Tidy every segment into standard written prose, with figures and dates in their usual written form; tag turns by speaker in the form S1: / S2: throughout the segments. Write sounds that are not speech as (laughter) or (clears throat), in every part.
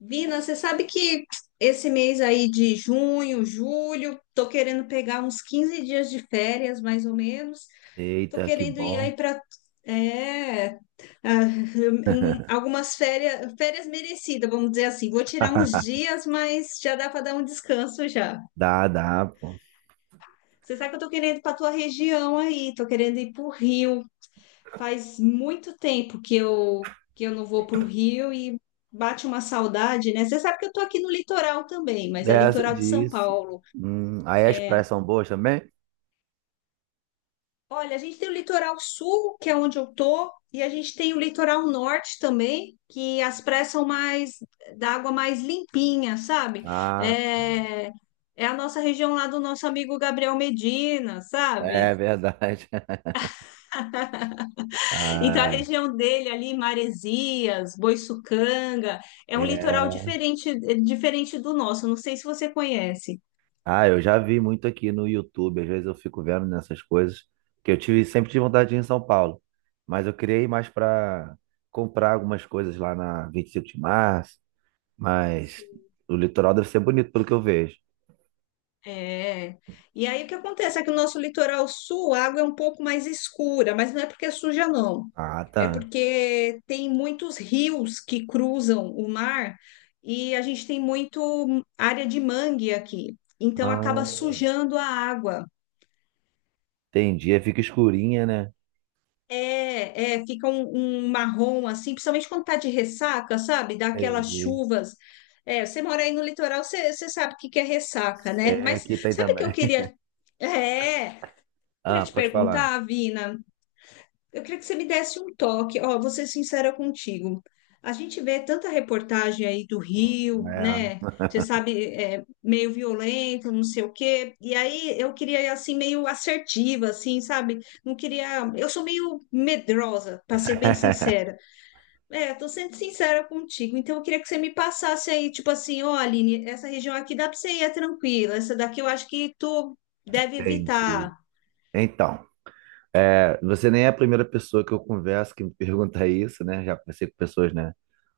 S1: Vina, você sabe que esse mês aí de junho, julho, tô querendo pegar uns 15 dias de férias, mais ou menos. Tô
S2: Eita, que
S1: querendo ir
S2: bom.
S1: aí para é, ah, algumas férias, férias merecidas, vamos dizer assim. Vou tirar uns
S2: (laughs)
S1: dias, mas já dá para dar um descanso já.
S2: Dá, dá, pô.
S1: Você sabe que eu tô querendo ir para tua região aí, tô querendo ir para o Rio. Faz muito tempo que eu não vou para o Rio e bate uma saudade, né? Você sabe que eu tô aqui no litoral também, mas é
S2: Dessa,
S1: litoral de São
S2: disso.
S1: Paulo.
S2: Aí as praias
S1: É,
S2: são boas também?
S1: olha, a gente tem o litoral sul, que é onde eu tô, e a gente tem o litoral norte também, que as praias são mais da água mais limpinha, sabe?
S2: Ah, tá.
S1: É, é a nossa região lá do nosso amigo Gabriel Medina, sabe?
S2: É verdade. (laughs)
S1: Então, a
S2: Ah,
S1: região dele ali, Maresias, Boiçucanga, é um litoral
S2: é.
S1: diferente, diferente do nosso. Não sei se você conhece.
S2: Ah, eu já vi muito aqui no YouTube, às vezes eu fico vendo nessas coisas, sempre tive vontade de ir em São Paulo, mas eu criei mais para comprar algumas coisas lá na 25 de Março, mas
S1: Sim.
S2: o litoral deve ser bonito pelo que eu vejo.
S1: É. E aí o que acontece é que o nosso litoral sul, a água é um pouco mais escura, mas não é porque é suja, não.
S2: Ah,
S1: É
S2: tá.
S1: porque tem muitos rios que cruzam o mar e a gente tem muito área de mangue aqui. Então acaba
S2: Ah,
S1: sujando a água.
S2: entendi, aí fica escurinha, né?
S1: É, é, fica um marrom assim, principalmente quando tá de ressaca, sabe? Dá aquelas
S2: Entendi.
S1: chuvas. É, você mora aí no litoral, você sabe o que que é ressaca, né?
S2: Sei,
S1: Mas
S2: aqui tem
S1: sabe o que eu
S2: também. (laughs)
S1: queria? É, Queria
S2: Ah,
S1: te
S2: pode falar.
S1: perguntar, Vina, eu queria que você me desse um toque, ó, vou ser sincera contigo. A gente vê tanta reportagem aí do Rio, né?
S2: É.
S1: Você sabe, é, meio violento, não sei o quê. E aí eu queria ir assim meio assertiva, assim, sabe? Não queria. Eu sou meio medrosa, para ser bem sincera.
S2: (laughs)
S1: É, tô sendo sincera contigo. Então eu queria que você me passasse aí, tipo assim, ó, Aline, essa região aqui dá para você ir é tranquila. Essa daqui eu acho que tu deve
S2: Entendi.
S1: evitar.
S2: Então, você nem é a primeira pessoa que eu converso que me (laughs) pergunta isso, né? Já conversei com pessoas, né?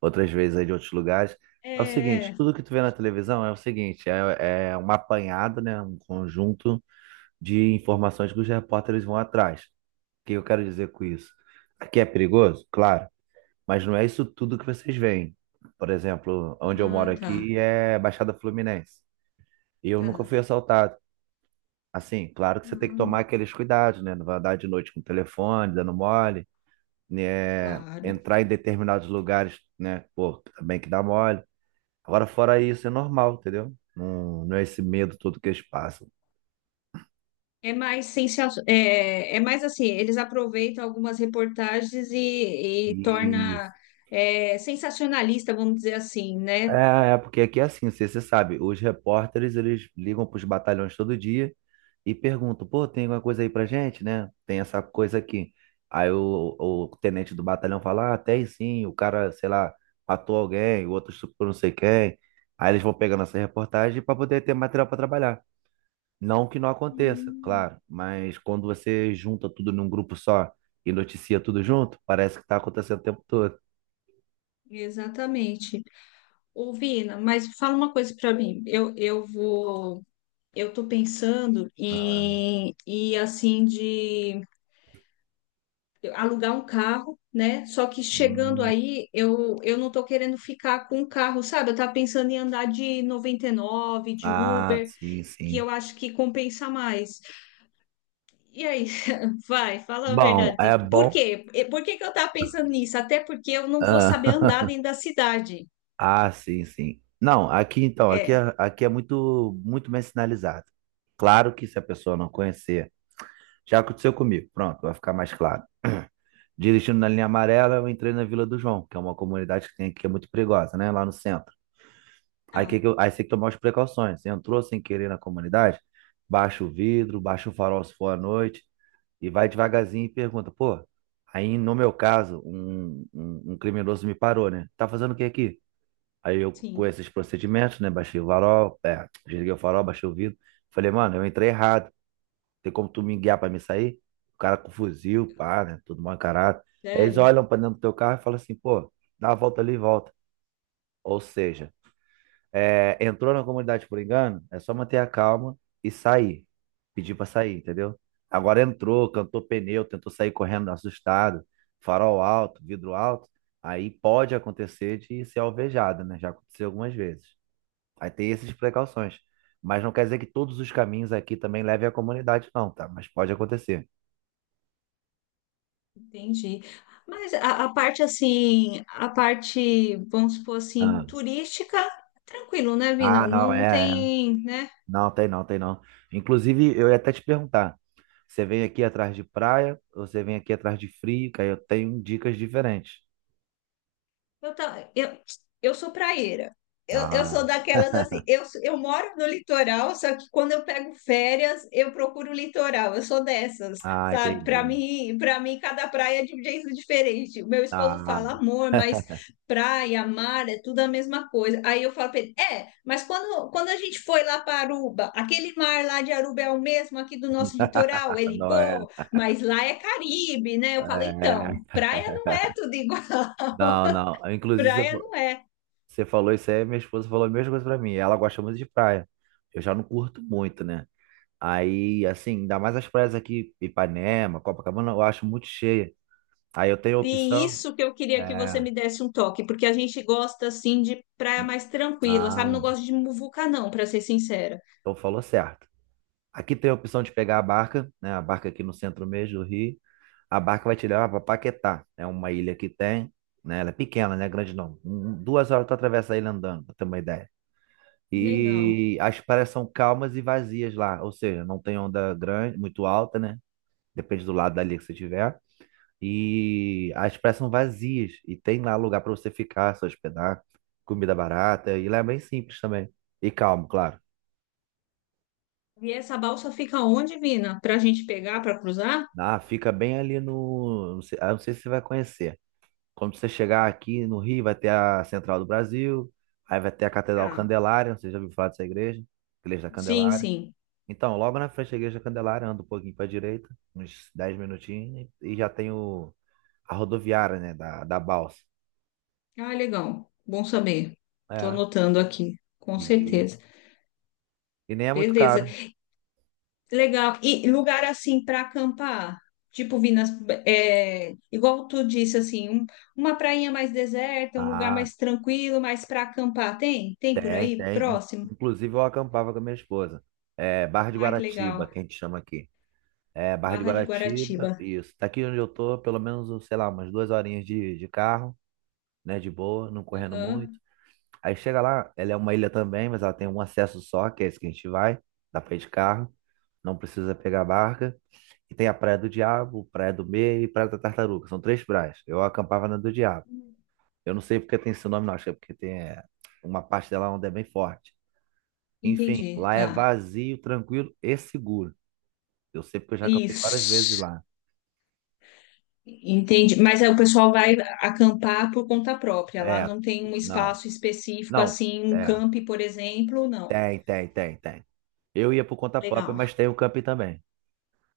S2: Outras vezes aí de outros lugares. É o seguinte,
S1: É.
S2: tudo que tu vê na televisão é o seguinte, é um apanhado, né? Um conjunto de informações que os repórteres vão atrás. O que eu quero dizer com isso? Aqui é perigoso? Claro. Mas não é isso tudo que vocês veem. Por exemplo, onde eu moro
S1: Ah, tá,
S2: aqui é Baixada Fluminense. E eu nunca
S1: tá.
S2: fui assaltado. Assim, claro que você tem que tomar
S1: Ah.
S2: aqueles cuidados, né? Não vai andar de noite com o telefone, dando mole, né?
S1: Claro.
S2: Entrar em determinados lugares, né? Pô, também que dá mole. Agora, fora isso, é normal, entendeu? Não, não é esse medo todo que eles passam.
S1: É mais sensacional é, é mais assim, eles aproveitam algumas reportagens e
S2: E
S1: torna é, sensacionalista, vamos dizer assim, né?
S2: Porque aqui é assim, você sabe, os repórteres, eles ligam para os batalhões todo dia e perguntam, pô, tem alguma coisa aí pra gente, né? Tem essa coisa aqui. Aí o tenente do batalhão fala, ah, tem sim, o cara, sei lá, matou alguém, o outro estuprou não sei quem. Aí eles vão pegando essa reportagem para poder ter material para trabalhar. Não que não aconteça,
S1: Hum.
S2: claro, mas quando você junta tudo num grupo só e noticia tudo junto, parece que tá acontecendo o tempo todo.
S1: Exatamente. Ô, Vina, mas fala uma coisa para mim. Eu vou, eu tô pensando
S2: Ah,
S1: em, em assim de alugar um carro, né? Só que chegando
S2: hum.
S1: aí, eu não tô querendo ficar com o carro, sabe? Eu tava pensando em andar de 99 de
S2: Ah,
S1: Uber.
S2: sim,
S1: Que
S2: sim.
S1: eu acho que compensa mais. E aí, (laughs) vai, fala a
S2: Bom,
S1: verdade.
S2: é
S1: Por
S2: bom.
S1: quê? E por que que eu tava pensando nisso? Até porque eu não vou saber andar
S2: Ah,
S1: dentro
S2: (laughs)
S1: da cidade.
S2: ah, sim, sim. Não, aqui então, aqui
S1: É,
S2: é, aqui é muito, muito bem sinalizado. Claro que se a pessoa não conhecer, já aconteceu comigo. Pronto, vai ficar mais claro. (clears throat) Dirigindo na linha amarela, eu entrei na Vila do João, que é uma comunidade que tem aqui, que é muito perigosa, né? Lá no centro. Aí,
S1: ah,
S2: aí você tem que tomar as precauções. Você entrou sem querer na comunidade, baixa o vidro, baixa o farol se for à noite, e vai devagarzinho e pergunta, pô, aí no meu caso, um criminoso me parou, né? Tá fazendo o que aqui? Aí eu, com
S1: sim,
S2: esses procedimentos, né? Baixei o farol, é, desliguei o farol, baixei o vidro. Falei, mano, eu entrei errado. Tem como tu me guiar pra me sair? O cara com fuzil, pá, né? Tudo mal encarado. Aí eles
S1: sério,
S2: olham pra dentro do teu carro e falam assim, pô, dá uma volta ali e volta. Ou seja, é, entrou na comunidade por engano, é só manter a calma e sair. Pedir pra sair, entendeu? Agora entrou, cantou pneu, tentou sair correndo assustado, farol alto, vidro alto. Aí pode acontecer de ser alvejada, né? Já aconteceu algumas vezes. Aí tem essas precauções. Mas não quer dizer que todos os caminhos aqui também levem à comunidade, não, tá? Mas pode acontecer.
S1: entendi. Mas a parte assim, a parte, vamos supor assim,
S2: Ah,
S1: turística, tranquilo, né, Vina?
S2: ah, não,
S1: Não
S2: é, é.
S1: tem, né?
S2: Não, tem não, tem não. Inclusive, eu ia até te perguntar, você vem aqui atrás de praia ou você vem aqui atrás de frio? Que aí eu tenho dicas diferentes.
S1: Eu, ta- eu, eu sou praieira. Eu
S2: Ah,
S1: sou daquelas assim. Eu, sou- Eu moro no litoral, só que quando eu pego férias, eu procuro o litoral. Eu sou dessas,
S2: ah,
S1: sabe?
S2: entendi.
S1: Para mim, cada praia é de um jeito diferente. O meu esposo
S2: Ah,
S1: fala, amor, mas praia, mar, é tudo a mesma coisa. Aí eu falo para ele, é, mas quando a gente foi lá para Aruba, aquele mar lá de Aruba é o mesmo aqui do nosso litoral?
S2: (laughs)
S1: Ele,
S2: não é,
S1: pô, mas lá é Caribe, né? Eu falo, então,
S2: é.
S1: praia não é tudo igual. (laughs)
S2: Não, não. Inclusive,
S1: Praia não é.
S2: você falou isso aí, minha esposa falou a mesma coisa pra mim. Ela gosta muito de praia. Eu já não curto muito, né? Aí, assim, ainda mais as praias aqui, Ipanema, Copacabana, eu acho muito cheia. Aí eu tenho a
S1: Sim,
S2: opção.
S1: isso que eu queria que você
S2: É.
S1: me desse um toque, porque a gente gosta assim de praia mais tranquila, sabe? Não
S2: Ah,
S1: gosto de muvuca, não, para ser sincera.
S2: então falou certo. Aqui tem a opção de pegar a barca, né? A barca aqui no centro mesmo do Rio. A barca vai te levar para Paquetá. É uma ilha que tem, né? Ela é pequena, né? Grande não. 2 horas tu atravessa a ilha andando, pra ter uma ideia.
S1: Legal.
S2: E as praias são calmas e vazias lá, ou seja, não tem onda grande, muito alta, né? Depende do lado da ilha que você tiver. E as praias são vazias e tem lá lugar para você ficar, se hospedar, comida barata e lá é bem simples também. E calmo, claro.
S1: E essa balsa fica onde, Vina? Para a gente pegar, para cruzar?
S2: Ah, fica bem ali no, não sei, ah, não sei se você vai conhecer. Quando você chegar aqui no Rio, vai ter a Central do Brasil, aí vai ter a Catedral
S1: Tá.
S2: Candelária, você já ouviu falar dessa igreja? Igreja da
S1: Sim,
S2: Candelária.
S1: sim.
S2: Então, logo na frente da Igreja da Candelária, anda um pouquinho para a direita, uns 10 minutinhos, e já tem o, a rodoviária, né, da Balsa.
S1: Ah, legal. Bom saber. Estou
S2: É,
S1: anotando aqui, com
S2: isso.
S1: certeza.
S2: E nem é muito
S1: Beleza.
S2: caro.
S1: Legal. E lugar assim para acampar? Tipo, Vinas, é, igual tu disse, assim, um- uma prainha mais deserta, um lugar
S2: Ah,
S1: mais tranquilo, mais para acampar. Tem? Tem por
S2: tem,
S1: aí?
S2: tem.
S1: Próximo?
S2: Inclusive, eu acampava com a minha esposa. É, Barra de
S1: Ai, que legal.
S2: Guaratiba, que a gente chama aqui. É, Barra de
S1: Barra de
S2: Guaratiba,
S1: Guaratiba.
S2: isso. Daqui onde eu tô, pelo menos, sei lá, umas 2 horinhas de carro. Né? De boa, não correndo muito.
S1: Aham.
S2: Aí chega lá, ela é uma ilha também, mas ela tem um acesso só, que é esse que a gente vai. Dá pra ir de carro, não precisa pegar barca. E tem a Praia do Diabo, Praia do Meio e Praia da Tartaruga. São três praias. Eu acampava na do Diabo. Eu não sei porque tem esse nome, não. Acho que é porque tem é, uma parte dela onde é bem forte. Enfim,
S1: Entendi,
S2: lá é
S1: tá.
S2: vazio, tranquilo e seguro. Eu sei porque eu já acampei várias vezes
S1: Isso.
S2: lá.
S1: Entendi. Mas aí o pessoal vai acampar por conta própria. Lá
S2: É,
S1: não tem um
S2: não,
S1: espaço específico,
S2: não,
S1: assim, um
S2: é,
S1: camp, por exemplo, não.
S2: tem, tem, tem, tem. Eu ia por conta própria,
S1: Legal.
S2: mas tem o camping também.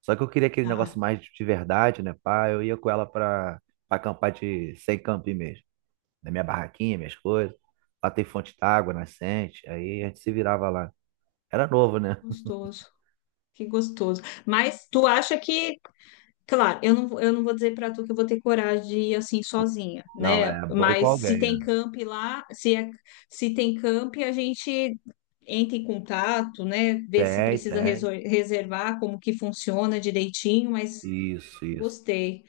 S2: Só que eu queria aquele
S1: Ah,
S2: negócio mais de verdade, né, pá? Eu ia com ela pra, pra acampar de sem camping mesmo. Na minha barraquinha, minhas coisas. Lá tem fonte d'água, nascente. Aí a gente se virava lá. Era novo, né? (laughs)
S1: gostoso. Que gostoso. Mas tu acha que claro, eu não vou dizer para tu que eu vou ter coragem de ir assim sozinha,
S2: Não,
S1: né?
S2: é bom ir com
S1: Mas se tem
S2: alguém.
S1: camp lá, se tem camp, a gente entra em contato, né? Vê se
S2: Tem,
S1: precisa
S2: tem.
S1: resol- reservar, como que funciona direitinho, mas
S2: Isso, isso.
S1: gostei.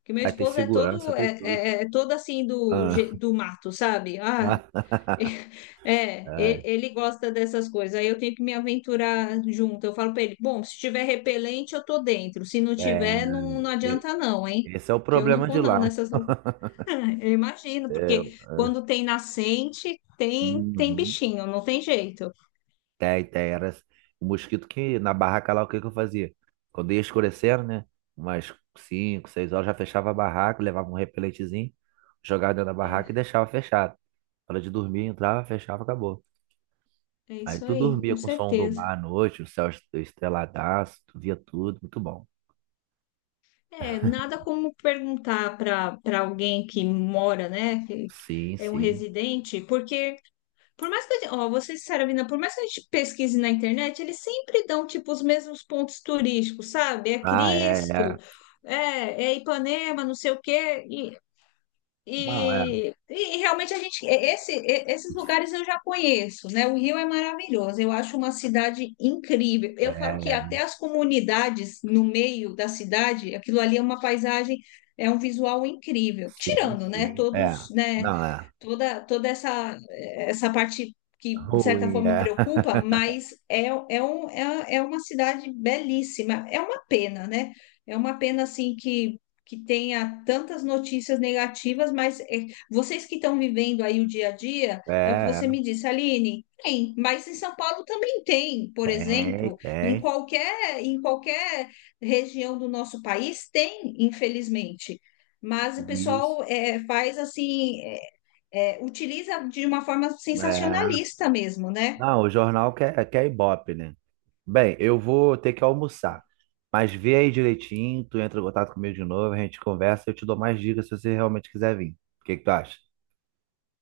S1: Porque meu
S2: Aí tem
S1: esposo é
S2: segurança,
S1: todo,
S2: tem tudo.
S1: é todo assim do,
S2: Ah.
S1: je- do mato, sabe? Ah,
S2: (laughs)
S1: é,
S2: É,
S1: ele gosta dessas coisas. Aí eu tenho que me aventurar junto. Eu falo para ele: bom, se tiver repelente, eu tô dentro. Se não
S2: é,
S1: tiver, não, não
S2: e-
S1: adianta não, hein?
S2: esse é o
S1: Que eu não
S2: problema
S1: vou
S2: de
S1: não
S2: lá.
S1: nessas. Lu-
S2: (laughs)
S1: (laughs) eu imagino,
S2: É,
S1: porque quando tem nascente, tem tem
S2: uhum.
S1: bichinho, não tem jeito.
S2: Tem, tem. Era o mosquito que na barraca lá, o que que eu fazia? Quando ia escurecendo, né? Umas cinco, 6 horas, já fechava a barraca, levava um repelentezinho, jogava dentro da barraca e
S1: É,
S2: deixava fechado. Hora de dormir, entrava, fechava, acabou.
S1: é
S2: Aí
S1: isso
S2: tu
S1: aí,
S2: dormia
S1: com
S2: com o som do
S1: certeza.
S2: mar à noite, o céu estreladaço, tu via tudo, muito bom.
S1: É, nada como perguntar para alguém que mora, né, que
S2: Sim,
S1: é um
S2: sim.
S1: residente, porque por mais que a gente, ó, vou ser sincera, Vina, por mais que a gente pesquise na internet, eles sempre dão, tipo, os mesmos pontos turísticos, sabe? É
S2: Ah, é,
S1: Cristo,
S2: é.
S1: é Ipanema, não sei o quê. E
S2: Não, é.
S1: e realmente a gente, esses lugares eu já conheço, né? O Rio é maravilhoso, eu acho uma cidade incrível.
S2: É,
S1: Eu falo que
S2: é.
S1: até as comunidades no meio da cidade, aquilo ali é uma paisagem, é um visual incrível.
S2: Sim,
S1: Tirando, né?
S2: sim. É.
S1: Todos, né?
S2: Não, é.
S1: Toda, toda essa, essa parte que de certa
S2: Ruim,
S1: forma
S2: é.
S1: preocupa,
S2: (laughs)
S1: mas é uma cidade belíssima. É uma pena, né? É uma pena assim que tenha tantas notícias negativas, mas é, vocês que estão vivendo aí o dia a dia, é o que
S2: É, é.
S1: você me disse, Aline, tem, mas em São Paulo também tem, por
S2: Tem,
S1: exemplo,
S2: tem.
S1: em qualquer região do nosso país tem, infelizmente. Mas o
S2: Isso.
S1: pessoal é, faz assim, utiliza de uma forma
S2: É.
S1: sensacionalista mesmo, né?
S2: Não, o jornal quer, quer Ibope, né? Bem, eu vou ter que almoçar. Mas vê aí direitinho, tu entra em contato comigo de novo, a gente conversa, eu te dou mais dicas se você realmente quiser vir. O que que tu acha?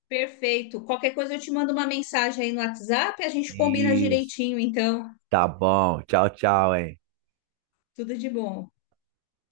S1: Perfeito. Qualquer coisa eu te mando uma mensagem aí no WhatsApp, a gente combina
S2: Isso.
S1: direitinho, então,
S2: Tá bom. Tchau, tchau, hein?
S1: tudo de bom.